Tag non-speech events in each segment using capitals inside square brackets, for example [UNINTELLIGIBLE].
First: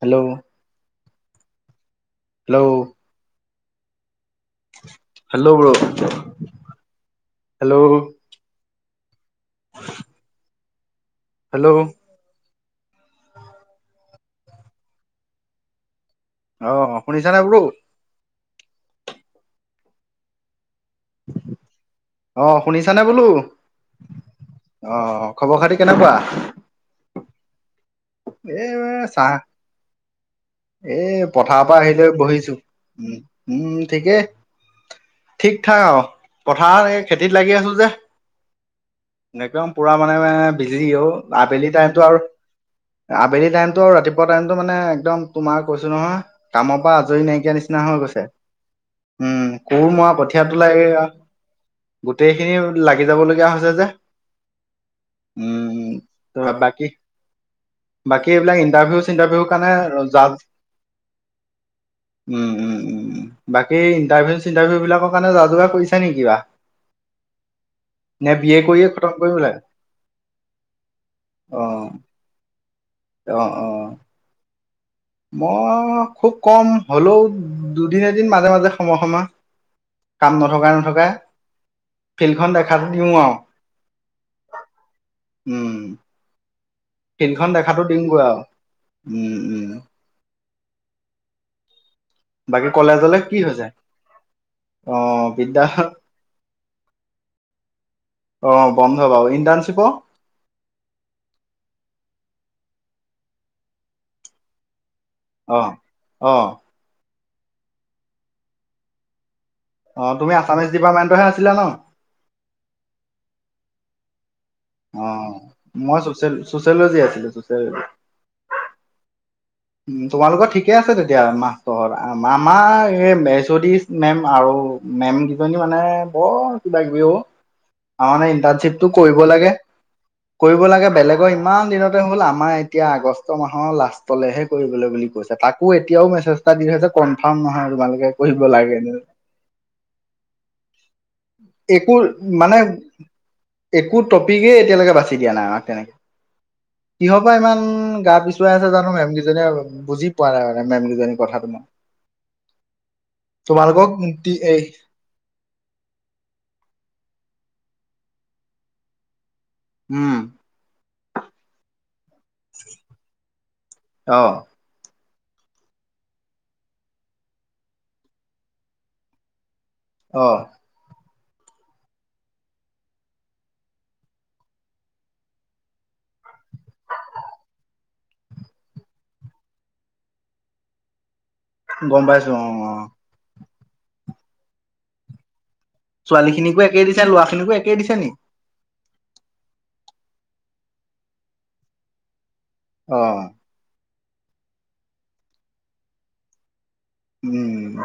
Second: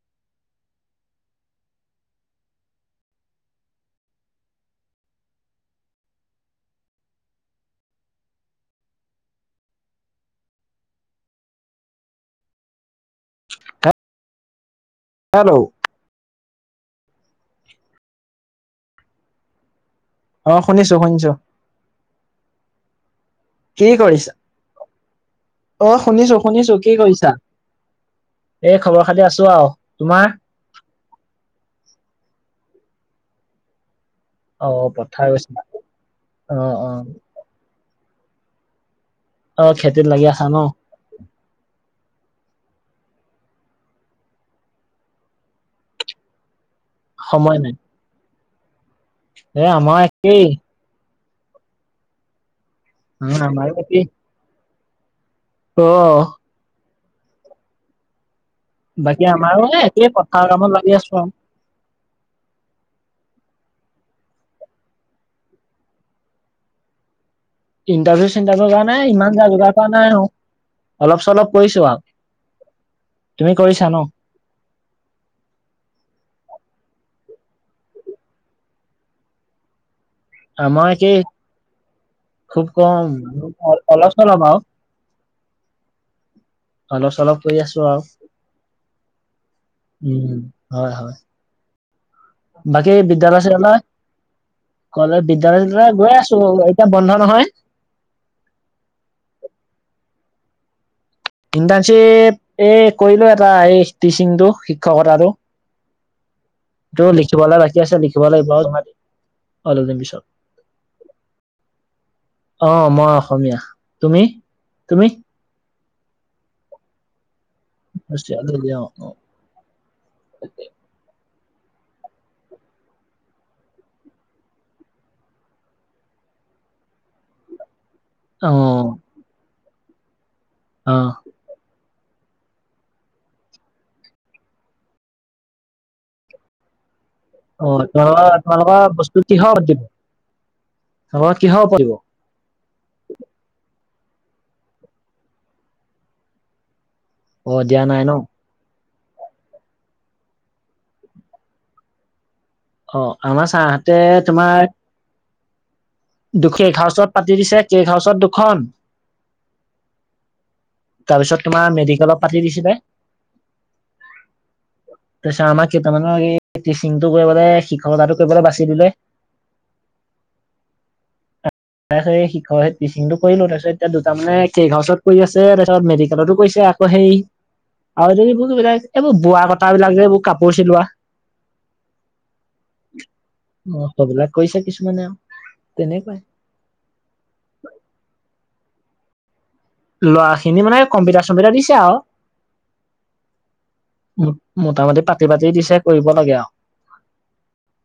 Hello hello hello bro hello [UNINTELLIGIBLE] hello hello আহ শুনিছানে bro অ শুনিছো শুনিছো আহ শুনিছানে বোলো কি কৰিছা আহ খবৰ খাতি অ কেনেকুৱা শুনিছো শুনিছো কি কৰিছা এ এই খবৰ খাতি চাহ আছো আৰু তোমাৰ এ পথাৰ পৰা আহিলৈ বহিছো উ উম ঠিকেই অ পথাৰ ঠিক গৈছিলা থাক আও অ অ পথাৰত এই খেতিত লাগি আছো যে অ একদম পুৰা খেতিত মানে লাগি আছা ন বিজি অ আবেলি টাইমতো আৰু আবেলি টাইমতটো আৰু ৰাতিপুৱা টাইমতটো মানে একদম তোমাৰ কৈছো নহয় কামৰ পৰা আজৰি সময় নাইকিয়া নাই নিচিনা হৈ গৈছে উম এ কোৰ আমাৰ মৰা একেই কঠিয়তোলা এয়া গোটেইখিনি লাগি যাব উ লগগীয়া আমাৰো হৈছে যে একেই উম অ ত বাকী বাকী এইবিলাক ইন্টাৰভিউ বাকী চিন্টাৰভিউৰ আমাৰো এ একেই কাৰণে যা পথাৰ কামত লাগি আছো আৰু উম উম উম বাকী বাকী ইণ্টাৰভিউ চিন্টাৰভিউ বিলাকৰ কাৰণে যা যোগাৰ কৰিছা নি কিবা ইণ্টাৰভিউ নে বি এ চিণ্টাৰভিউ কৰিয়ে কাৰণে খতম ইমান কৰিম যা লাগে যোগাৰ কৰা নাই অ অলপ চলপ অ কৰিছো আও অ তুমি অ কৰিছা ন মই খুব কম হ'লেও দুদিন এদিন মাজে মাজে সময় সময় কাম নথকাই মই নথকাই একেই ফিল্ডখন খুব দেখাটো কম দিওঁ আৰু অলপ চলপ বাও উম অলপ চলপ ফিল্ডখন কৰি আছো দেখাটো আও দিওঁগৈ আৰু উম উম উম হয় হয়। বাকী কলেজলে কি বিদ্যালয় হৈছে চিদ্যালয় অ কলে বিদ্যালয় বিদ্যা চিদ্যালয় গৈ আছো এতিয়া বন্ধ নহয় অহ বন্ধ বাৰু ইণ্টাৰ্ণশ্বিপৰ ইণ্টাৰ্ণশ্বিপ এই কৰিলো এটা এই টিচিংটো শিক্ষকতাটো অ অ ত লিখিবলৈ বাকি আছে লিখিব লাগিব আও। অল দিম অ পিছত তুমি আছামিছ ডিপাৰ্টমেন্টৰহে আছিলা ন আহ মই অসমীয়া তুমি? তুমি অ মই চচিয় চচিঅ'লজী আছিলো। চচিয়লজি য় আ দ অ উ তোমালোকৰ ঠিকে আছে তেতিয়া মা মামাৰ এই মেচতী মেম আৰু মেম কেইজনী মানে বৰ কিবা কিবি অ। উ কাৰণ এই ইণ্টাৰ্ণশ্বিপটো কৰিব লাগে। কৰিব লাগে বেলেগৰ ইমান দিনতে হ'ল আমাৰ এতিয়া আগষ্ট মাহৰ লাষ্টলেহে কৰিবলৈ বুলি কৈছে তাকো এতিয়াও মেছেজ এটা দি থৈছে কনফাৰ্ম নহয় তোমালোকে তোমালোকৰ কৰিব তোমালোকৰ লাগে যে বস্তু কিহৰ ওপৰত দিব তোমালোকৰ কিহৰ ওপৰত দিব একো মানে একো টপিকেই এতিয়ালৈকে বাছি দিয়া নাই আমাক তেনেকে কিহৰ পৰা অ ইমান দিয়া নাই ন গা পিছুৱাই আছে জানো মেম জনে বুজি পোৱা নাই আৰু মেম কজনী কথাটো মই অ আমাৰ তোমালোকক ছাৰহঁতে মুক্তি এই দুখেই ঘাউচত পাতি দিছে কেইঘাউচত দুখন উম তাৰপিছত তোমাৰ মেডিকেলত পাতি দিছিলে। অহ। তাৰপিছত আমাক কেইটামানৰ এই টিচিংটো কৰিবলে শিক্ষকতাটো কৰিবলে বাছি দিলে। অ তাৰপিছত এই শিকৰ এই টিচিংটো কৰিলো তাৰপিছত এতিয়া দুটা মানে কেক হাউছত কৰি আছে তাৰছত মেডিকেলতো কৰিছে। আকৌ সেই আৰু এইবোৰ যিবিলাক এইবোৰ বোৱা কটাবিলাক যে এইবোৰ কাপোৰ চিলোৱা। গম পাইছো অ অ অ সেইবিলাক কৰিছো কিছুমানে আৰু তেনেকুৱাই ছোৱালী খিনিকো একেই দিছে ল'ৰা খিনিকো একেই দিছে নি লৰা খিনি মানে কম্পিউটাৰ চম্পিউটাৰ দিছে আও অ মোটামুটি পাতি পাতি দিছে কৰিব লাগে আৰু উম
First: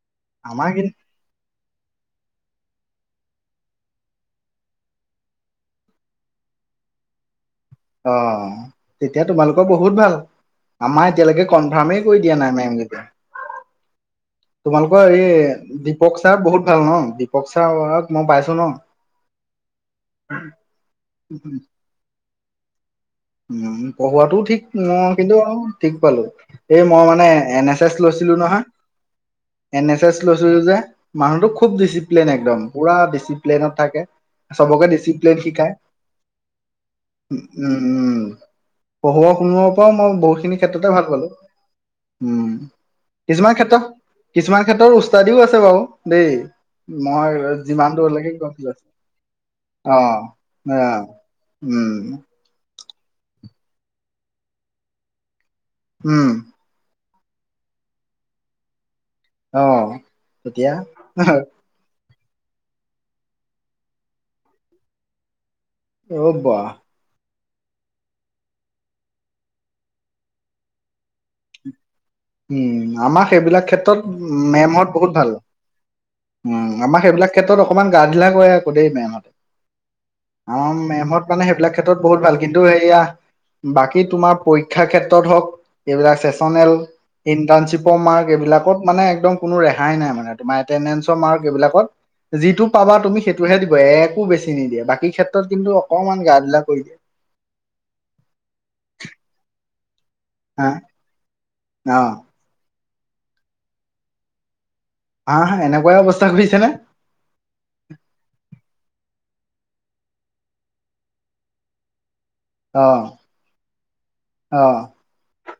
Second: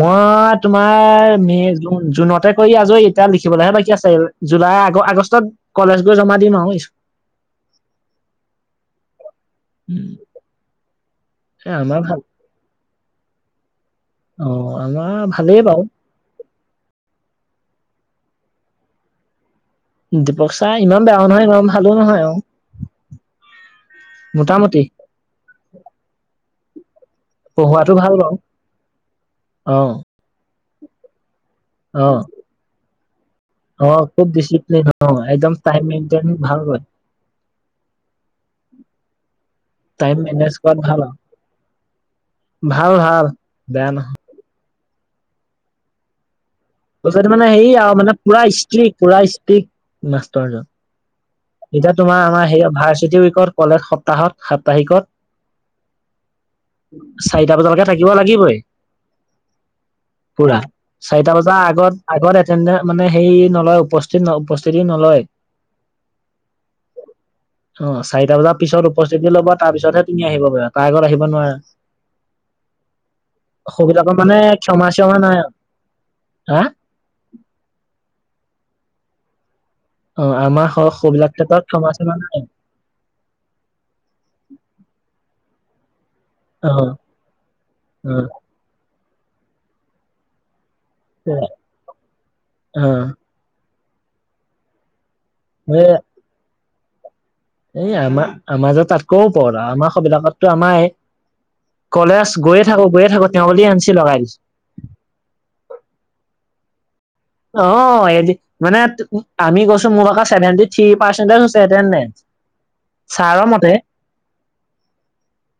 মই আমাৰ কি তোমাৰ মেজ জুনতে কৰি আজৰি এতিয়া লিখিবলৈহে বাকী আছে জুলাই আগ আগষ্টত কলেজ গৈ জমা দিম আও অ অ তেতিয়া তোমালোকৰ বহুত ভাল আমাৰ এতিয়ালৈকে আমাৰ কনাৰ্মে ভাল কৰি দিয়া নাই মেমগিতা অ তোমালোকৰ আমাৰ ভালেই বাৰু এই দপক ছাৰ বহুত ভাল ন দীপক চাৰ। অহক মই পাইছো ন। দীপক চাই ইমান বেয়াও নহয় গৰম ভালে নহয় আও উম পঢ়োৱাতটো ঠিক অ কিন্তু ঠিক পালো। এই মই মানে এন এছ পঢ়োৱাটো এছ ভাল লৈছিলো বাৰু নহয়। এন অ', এছ এছ লৈছিলো যে মানুহতো খুব অ', ডিচিপ্লিন একদম পুৰা ডিচিপ্লনত থাকে। অ', খুব চবকে ডিচিপ্লিন একদম শিকায় টাইম মেইনতেন ভাল হয়। উম উম পঢ়োৱা শুনোৱা পৰাও মই টাইম মেনেজ বহুতখিনি কৰাত ক্ষেত্ৰতে ভাল আৰু পালো। উম ভাল ভাল কিছুমান ক্ষেত্ৰত বেয়া নহয় কিছুমান ক্ষেত্ৰৰ উস্তাদিও আছে বাৰু দেই। তাৰপিছত মই মানে হেৰি আৰু যিমান মানে দূৰলৈকে পুৰা গ [UNINTELLIGIBLE] ষ্ট্ৰিক পুৰা ষ্ট্ৰিক মাষ্টৰজন অহ অ এতিয়া উম তোমাৰ আমাৰ সেই ভাৰ্চিটি উইকৰ কলেজ সপ্তাহত সাপ্তাহিকত উম চাৰিটা বজালৈকে থাকিব লাগিবই। অ পুৰা তেতিয়া চাৰিটা বজাৰ আগত আগত এটেনদে মানে সেই নলয় উপস্থিত ন উপস্থিতি নলয় ৰবা অ চাৰিটা বজাৰ পিছত উপস্থিতি ল'বা তাৰ পিছতহে তুমি আহিব পাৰা তাৰ আগত আহিব নোৱাৰা উম আমাৰ সেইবিলাক ক্ষেত্ৰত সৌবিলাকত মানে মেমহত ক্ষমা বহুত চ্যমা ভাল নাই আৰু হা উম আমাৰ সেইবিলাক ক্ষেত্ৰত অকণমান গা ধিলা কৰে আকৌ দেই মেমহতে অ আমাৰ মেমহত সৌবিলাক মানে সেইবিলাক ক্ষমা ক্ষেত্ৰত চ্যমা বহুত ভাল নাই। কিন্তু সেয়া বাকী তোমাৰ পৰীক্ষা ক্ষেত্ ক্ষেত্ৰত হওক এইবিলাক অ ছেছনেল ইন্টানশিপ অ মাৰ্ক এইবিলাকত মানে দম কোনো ৰেহাই নাই মানে তোমাৰ এটেনদেনছ্ মাৰ্ক এইবিলাকত যিটো অ পাবা সেইটোহে দিব- একো বেছি নিদিয়ে বাকী ক্ষেত্ৰত কিন্তু এ অকমান গা ধিলা কৰি দিয়ে। এই আমাৰ আমাৰ যে তাতকৈও ওপৰত আমাৰ বিলাকত ত হা আমায়ে এই অ কলেজ গৈ য়ে থাকো গৈয়ে তেওঁ ক তেওঁ বুলি এনছি লগাই দিছে। হা হা এনেকুৱাই অৱস্থা কৰিছে নে? অ এ দি মানে আমি গৈছো মোৰ আ চছেভেণ্টি থ্ৰি আছে পাৰ্চেণ্টেজ। আহ আহ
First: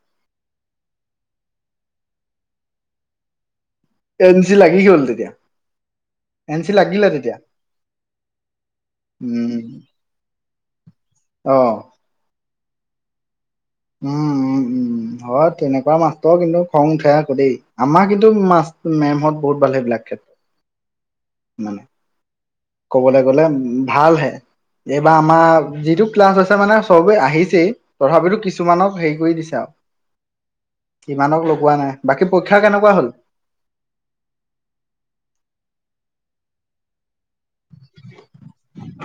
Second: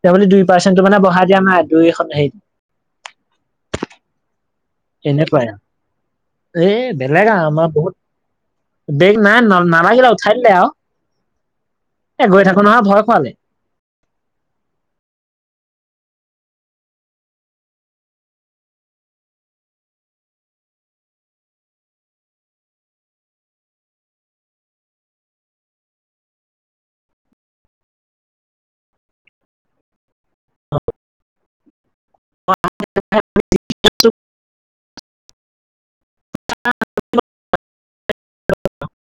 তেওঁ বুলি দুই পাৰ্চেণ্টটো মানে বঢ়াই দিয়া নাই দুই এখন হেৰিত এন চি লাগি গ'ল তেতিয়া এনেকুৱাই এন চি এ লাগিলে বেলেগ তেতিয়া আৰু আমাৰ বহুত বেগ নাই ন নালাগিলে উঠাই দিলে আও অহ নুৱা ভয় খুৱালে উম উ উ উ হয় তেনেকুৱা মাস্তৰ কিন্তু খং উঠে আকৌ দেই আমাৰ কিন্তু মাস্ত মে মাহত বহুত ভালে এবিলাক ক্ষেত্ৰত মানে ক'বলৈ গ'লে ভাল হে এইবাৰ আমাৰ যিটো ক্লাছ হৈছে মানে চবেই আহিছেই তথাপিতো কিছুমানক হেৰি কৰি দিছে আও [INAUDIBLE] ইমানক লগোৱা নাই। বাকী পৰীক্ষা কেনেকুৱা হ'ল। [UNINTELLIGIBLE]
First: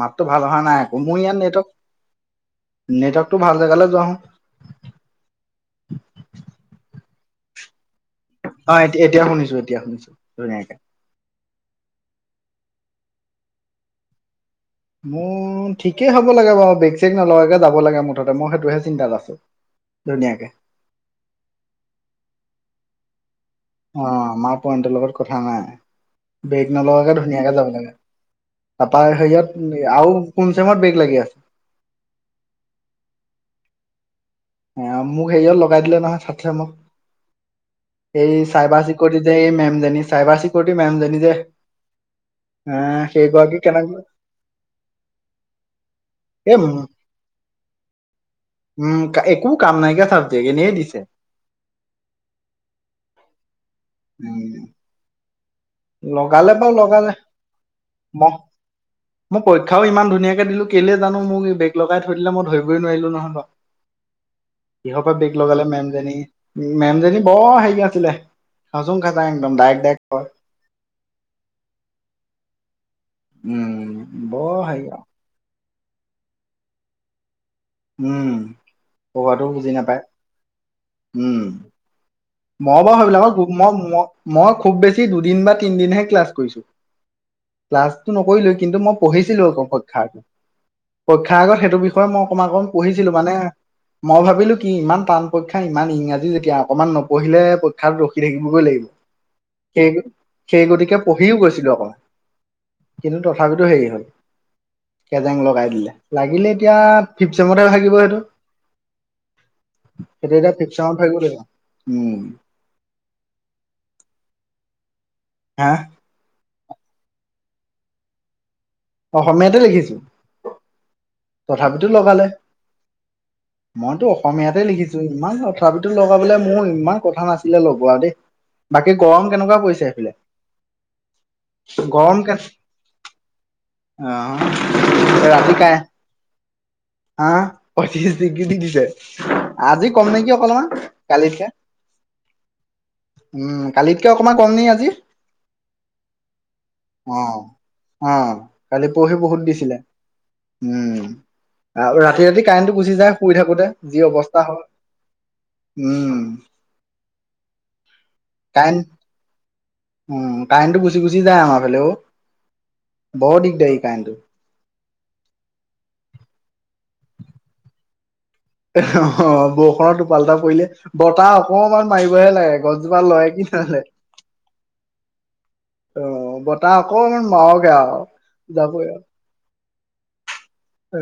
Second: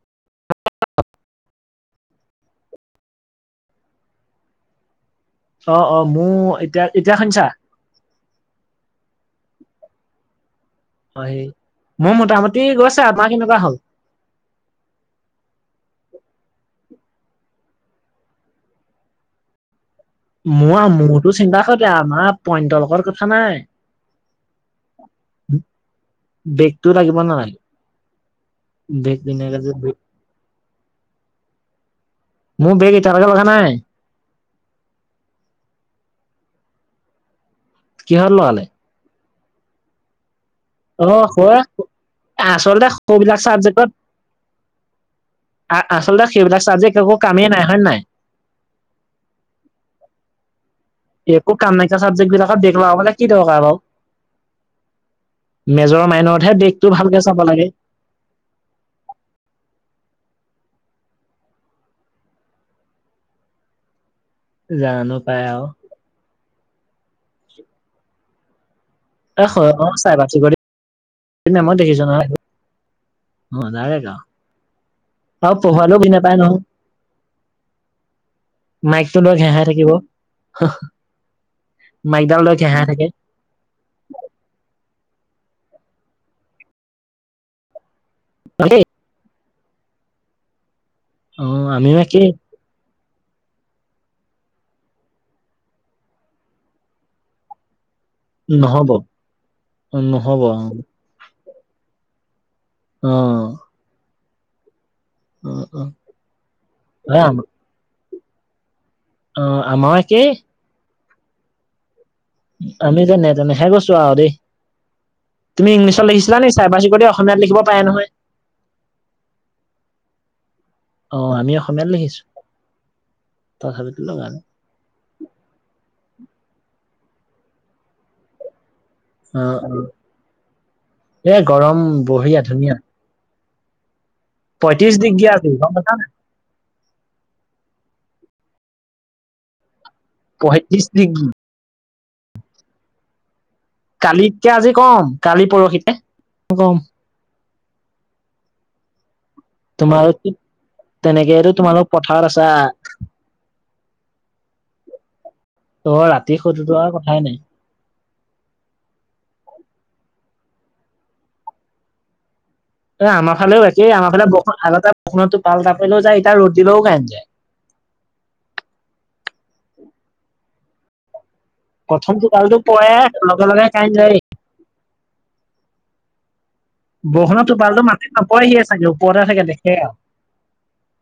মাতটো ভাল অহা নাই আকৌ মোৰ ইয়াত নেটৱৰ্ক নেটৱৰ্কটো ভাল জেগালৈ যোৱা হু অ অ মোৰ এতিয়া এতিয়াখানছা অ এয়া এতিয়া শুনিছো এতিয়া শুনিছো ধুনীয়াকে মই মোটামুটি গৈছে আপাৰ কেনেকুৱা হ'ল। মোৰ ঠিকেই হ'ব লাগে বাৰু বেগ চেগ নলাকে যাব লাগে মুঠতে মই সেইটোহে চিন্তাত আছো ধুনীয়াকে মোৰ মোৰতো চিন্তা কৰে আমাৰ পইণ্টলোকৰ কথা নাই [UNINTELLIGIBLE] অ আমাৰ পইণ্টৰ লগত কথা নাই বেগ বেগটো নলাকে লাগিব ধুনীয়াকে নালাগে যাব লাগে তাৰপা বেগ ধুনীয়াকে যে হেয়াত আৰু কোন চেমত বেগ লাগি আছে মোৰ বেগ এতিয়া লৈকে লগা নাই [UNINTELLIGIBLE] মোক হেৰিও লগাই দিলে নহয় ছাতে মোক সে কিহত লগালে চাইবাৰ চিকিউৰিটি [UNINTELLIGIBLE] দে মেমজনী চাইবাক [UNINTELLIGIBLE] অ হয় এ আচলতে সবিলাক সেইগৰাকী চাবজেক্টত কেনেকে [UNINTELLIGIBLE] আচলতে এই সেইবিলাক চাবজেক্ট একো কামেই নাই হয় নাই উম একো কাম নাইকীয়া চাবজেক এনে দি একো কাম নাইকা চাবজেক্ট বিলাকত বেক লগাবলে কি দৰকাৰ বাৰু উম [UNINTELLIGIBLE] মাইনৰতহে লগালে বাৰু বেগটো লগালে ভালকে চাব লাগে ম মোৰ পৰীক্ষাও ইমান ধুনীয়াক দিলো কেলে জানো মোক এই বেগ লগাই থৈ দিলে মই ধৰিবই নোৱাৰিলো নহয় ব কিহৰ জানো পৰা বেগ পাই আৰু লগালে মেমজনী মেমজনী বৰ হেৰি আছিলে খাচং খাচাং এ একদম হয় ডায়েক অ চাই দায়েক বাচি কৰি [UNINTELLIGIBLE] তুমি মই দেখিছো নহয় উম ব অ পোহালো বি নাপায় নহয় উম মাইকটো লৈ পবাতটো ঘেহাই বুজি থাকিব নাপায় [UNINTELLIGIBLE] উম মাইকডাল লৈ মই ঘেহাই বাৰু থাকে সেইবিলাকৰ মই মই খুব বেছি দুদিন বা তিনদিনহে ক্লাছ কৰিছো ক্লাছটো নকৰিলো কিন্তু দেই মই পঢ়িছিলো আকৌ পক্ষাৰ পৰীক্ষাৰ অ আগত সেইটো আমি মানে বিষয়ে মই কি [UNINTELLIGIBLE] পঢ়িছিলো মানে মই ভাবিলো কি ইমান টান পৰীক্ষা ইমান ইংৰাজী যেতিয়া অকমান নপঢ়িলে কঠাত ৰখি থাকিবগৈ লাগিব নহব সেই অ নহব অ সেই গতিকে পঢ়িও গৈছিলো অকমান অ কিন্তু তথাপিতো হেৰি হ'ল কেজেং অ লগাই অ দিলে লাগিলে এতিয়া ফিফ চেমতে ভাগিব সেইটো [UNINTELLIGIBLE] আহ আমাৰো সেইটো একেই এতিয়া ফিফ চেমত উম [UNINTELLIGIBLE] আমি তেনে [UNINTELLIGIBLE] তেনেহে গৈছো আৰু দেই হা তুমি ইংলিছত লিখিছিলা নিে চাৰ্বা চিকট অসমীয়াত লিখিব পাৰে নহয় [UNINTELLIGIBLE] অসমীয়াতে লিখিছো অ আমি তথাপিতো অসমীয়াত লিখিছো লগালে তথাপিতো মইতো লগা নাই অসমীয়াতে লিখিছো ইমান তথাপিতো লগ বোলে মোৰ ইমান কথা নাছিলে লগোৱা দেই বাকী গৰম অ কেনেকুৱা অ পৰিছে সেইফালে এ গৰম কে বঢ়িয়া ধুনীয়া অ পঁয়ত্ৰিশ ডিগ্ৰী আজি ৰাতি গম কাই [UNINTELLIGIBLE] পাইছা নাই হা পঁচিছ ডিগ্ৰী দি দিছে আজি কম নেকি অকমান পঁয়ত্ৰিশ ডিগ্ৰী কালিতকে উম কালিতকে অকমান কম নি আজি কম অ অ কালি পঢ়হি বহুত দিছিলে তোমাৰো কি উম তেনেকেতো [UNINTELLIGIBLE] তোমালোক আৰু ৰাতি পথাৰত ৰাতি আছা কাৰেন্টটো গুচি যায় শুই থাকোতে যি অৱস্থা হয় তোৰ ৰাতি শুটেৱা কথাই নাই [UNINTELLIGIBLE] কাৰেণ উম কাইনটো গুচি গুচি যায় আমাৰ ফালে অ এ আমাৰ বৰ ফালেও দিগদাৰি একেই কাৰেণ্টটো। আমাৰ ফালে বৰষত হাল এ [UNINTELLIGIBLE] কখোতো পাল তটাপাললেও যায় তাৰ ৰ'দ দিলেও কন যায় [UNINTELLIGIBLE] অ বৰষুণৰ টোপাল এটা পৰিলে বতাহ অকমান প্ৰথম মাৰিবহে টোপালটো লাগে পৰে গছজোপা লয় লগে কি লগে নলয়ে কাৰেণ্ট যায়েই। অ বৰষুণত মাৰক টোপাল আৰু মাতে নপায়হিয়ে যাবই চাগে আৰু ওপৰতে থাগে দেখে আৰু অ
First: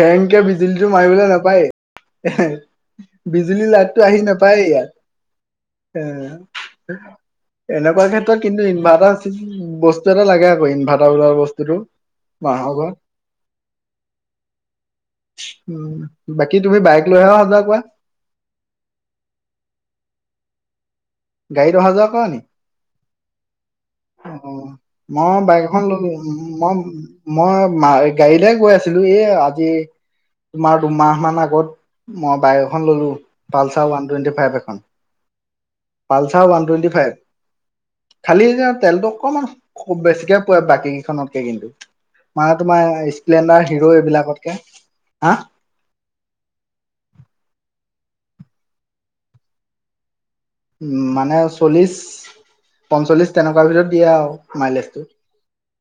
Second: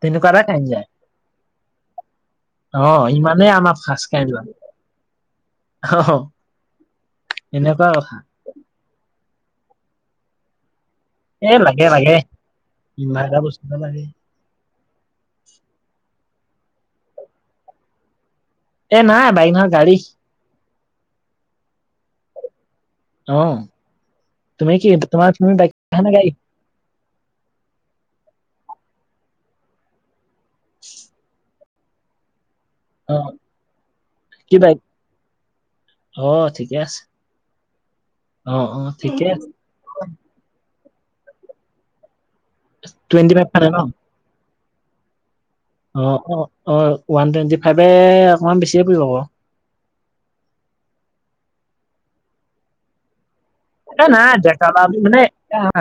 তেনেকুৱা এটা কাৰেণ্ট যায়। বিজুলীটোৰ মাৰিবলৈ নাপায় এ অ ইমানেই বিজুলীৰ আমাৰ লাইটটো ফাৰ্ষ্ট আহি কাৰেণ্ট যোৱা নাপায় ইয়াত উ অ এনেকুৱা এনেকুৱা কথা ক্ষেত্ৰত কিন্তু ইনভাৰ্টাৰ বস্তু এটা লাগে আ কৰিম ভাল এ লাগে লাগে ইমান এটা বস্তুটা লাগে উম, বাকী তুমি বাইক লৈহে অহা যোৱা কৰা এ নাই বাইকখন গাড়ী গাড়ী অহা যোৱা কৰা নি অ অ তুমি কি তোমাৰ মই তুমি বাইক এখন ললো নে গাড়ী মই মই ম গাড়ীলে কৈ আছিলো এ আজি তোমাৰ দুমাহ মান আগত মই বাই খন ললো অ পালছা ওৱান টুৱেণ্টি ফাইভ কি এখন বাইক অ পালছা ওৱান ঠিকে টুৱেণ্টি আছে ফাইভ অ খালীতি অ তেলটো ঠিকে অকমান আছে বেছিকে পোৱে বাকী কেইখনতকে কিন্তু মানে তোমাৰ টুৱেণ্টি ফাইভ মানে স্প্লেণ্ডাৰ ন হিৰো এইবিলাকতকে হা অ অ অ ওৱান টুৱেণ্টি ফাইভে অকমান বেছিয়ে পৰিব আকৌ উ মানে চল্লিশ পঞ্চল্লিশ তেনেকুৱা ভিতৰত এ দিয়ে আৰু নাই ডেকালৱা আমি মাইলেজটো মানে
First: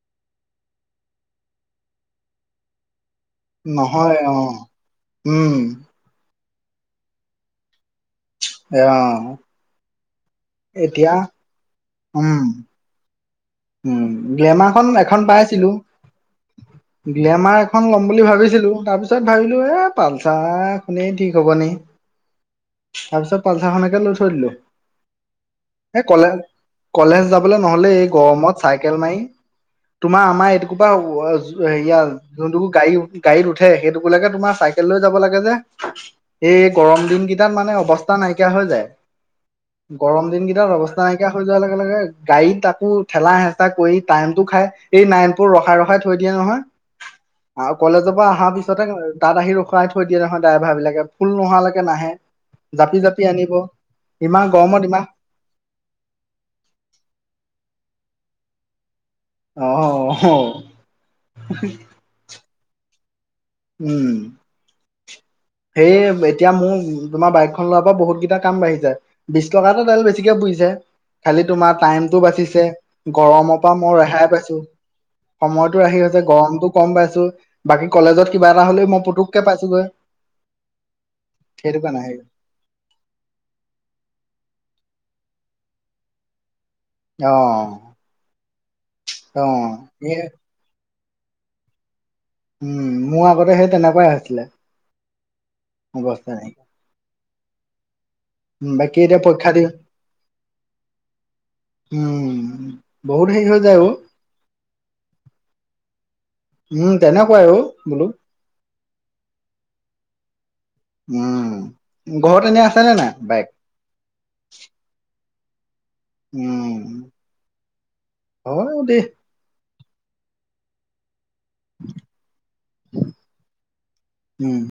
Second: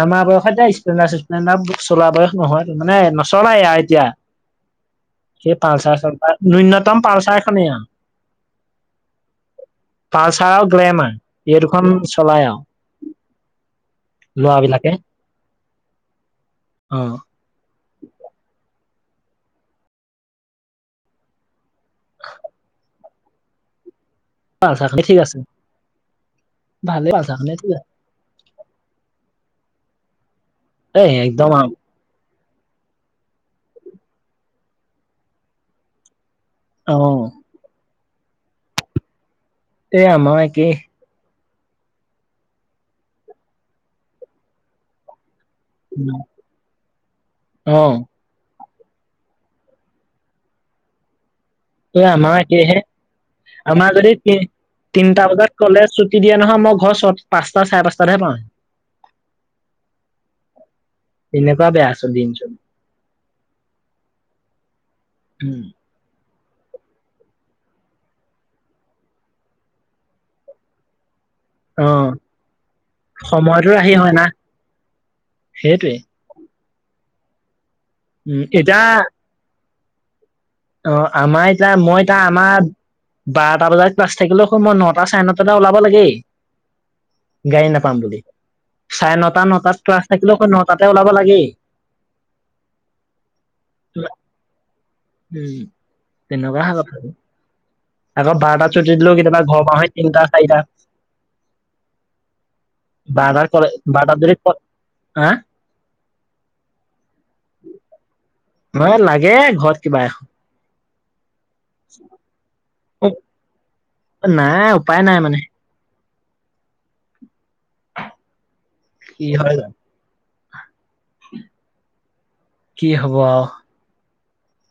আমাৰ বয়সতে স্কুল ন না চলা বয়স নহয় ত মানে চলাই এতিয়া নহয় অ স উম পালচাৰ চালচাৰ ন্যূনতম পালচাৰ এখনেই আও আহ পালচাৰ আৰু গ্লেমাৰ এই দুখন চলাই উম আৰু উম গ্লেমাৰখন ল'ৰাবিলাকে এখন পাইছিলো অ গ্লেমাৰ খখন ল'ম বুলি ভাবিছিলো তাৰ পিছত ভাবিলো এ পালচা খনে ঠিক হ'ব নি তাৰ পিছত পালচাখনকে লৈ থৈ দিলো পালচাৰ খনে ঠিক আছে কলে ভালে কলেজ পালচাৰ খনে যাবলৈ ঠিক আছে নহলে গৰমত চাইকেল মাৰি তোমাৰ আমাৰ এটোকোপা এ একদম হেয়া যোনটোকো গাড়ী গাড়ীত উঠে সেইটোককে তোমাৰ চাইকেল লৈ যাব লাগে যে এই অ গৰম দিন কেইটাত মানে অৱস্থা নাইকিয়া হৈ যায় এই গৰম আমাৰ দিন কেইটাত একেই অৱস্থা নাইকিয়া হৈ যোৱাৰ লগে লগে গাড়ীত তাকো ঠেলা হেঁচা কৰি টাইম টো খাই এই নাইন বোৰ ৰখাই ৰখাই থৈ দিয়ে নহয় আৰু অ কলেজৰ পৰা অহা পিছত ছতে তাত আহি ৰখুৱাই থৈ দিয়ে নহয় ড্ৰাইভাৰ বিলাকে ফুল নোহালৈকে এই নাহে আমাৰ একেইহে জাপি জাপি আ- আনিব ইমান গমত তিনিটা বজাত কলেজ ছুটি দিয়া নহয় মই ঘৰ পাঁচটা চাৰে পাঁচটাতহে পাওঁহি আহ এনেকুৱা বেয়া চব দিন চব আহ উম সেই এতিয়া মোৰ তোমাৰ বাইকখন লোৱাৰ পৰা বহুত কেইটা কাম বাঢ়িছে বিশ টকাটো তেল বেছিকে পোৰিছে খালি তোমাৰ অ টাইমটো বাচিছে গৰমৰ সময়তো পৰা ৰাহি মই হয় না ৰেহাই পাইছো সময়তো সেইটোৱে আহি হৈছে গৰমটো কম পাইছো বাকী কলেজত উম কিবা এটা এতিয়া হ'লে মই পুটুককে পাইছোগৈ অ আমাৰ এতিয়া সেইটো কাৰণে মই আহি এতিয়া আমাৰ বাৰটা বজাত ক্লাছ থাকিলেও হয় মই নটা টা চাই নটাতেই ওলাব লাগেই অ গাড়ী নাপাম বুলি চাৰে নটা অ নটাত ক্লাছ এ থাকিলেও মই নটাত ওলাব লাগেই উম মোৰ আগতে সেই তেনেকুৱাই হৈছিলে উম অৱস্থা নাই। তেনেকুৱা হ কথা আৰু আকৌ বাৰটা উম চুটি বাকী দিলেও এতিয়া কেতিয়াবা পৰীক্ষা ঘৰ দিওঁ মাওহি তিনিটা চাৰিটা উম বহুত হেৰি বাদাৰ হৈ কৰে যায় অ বাদাৰ দৰে হা উম তেনেকুৱাই অ বোলো মহ লাগে ঘৰত কিবা এখন [UNINTELLIGIBLE] উম ঘৰত এনে আছে নে নাই বাইক নাই উপায় নাই মানে উম হয় দে কি হয় কি হব উম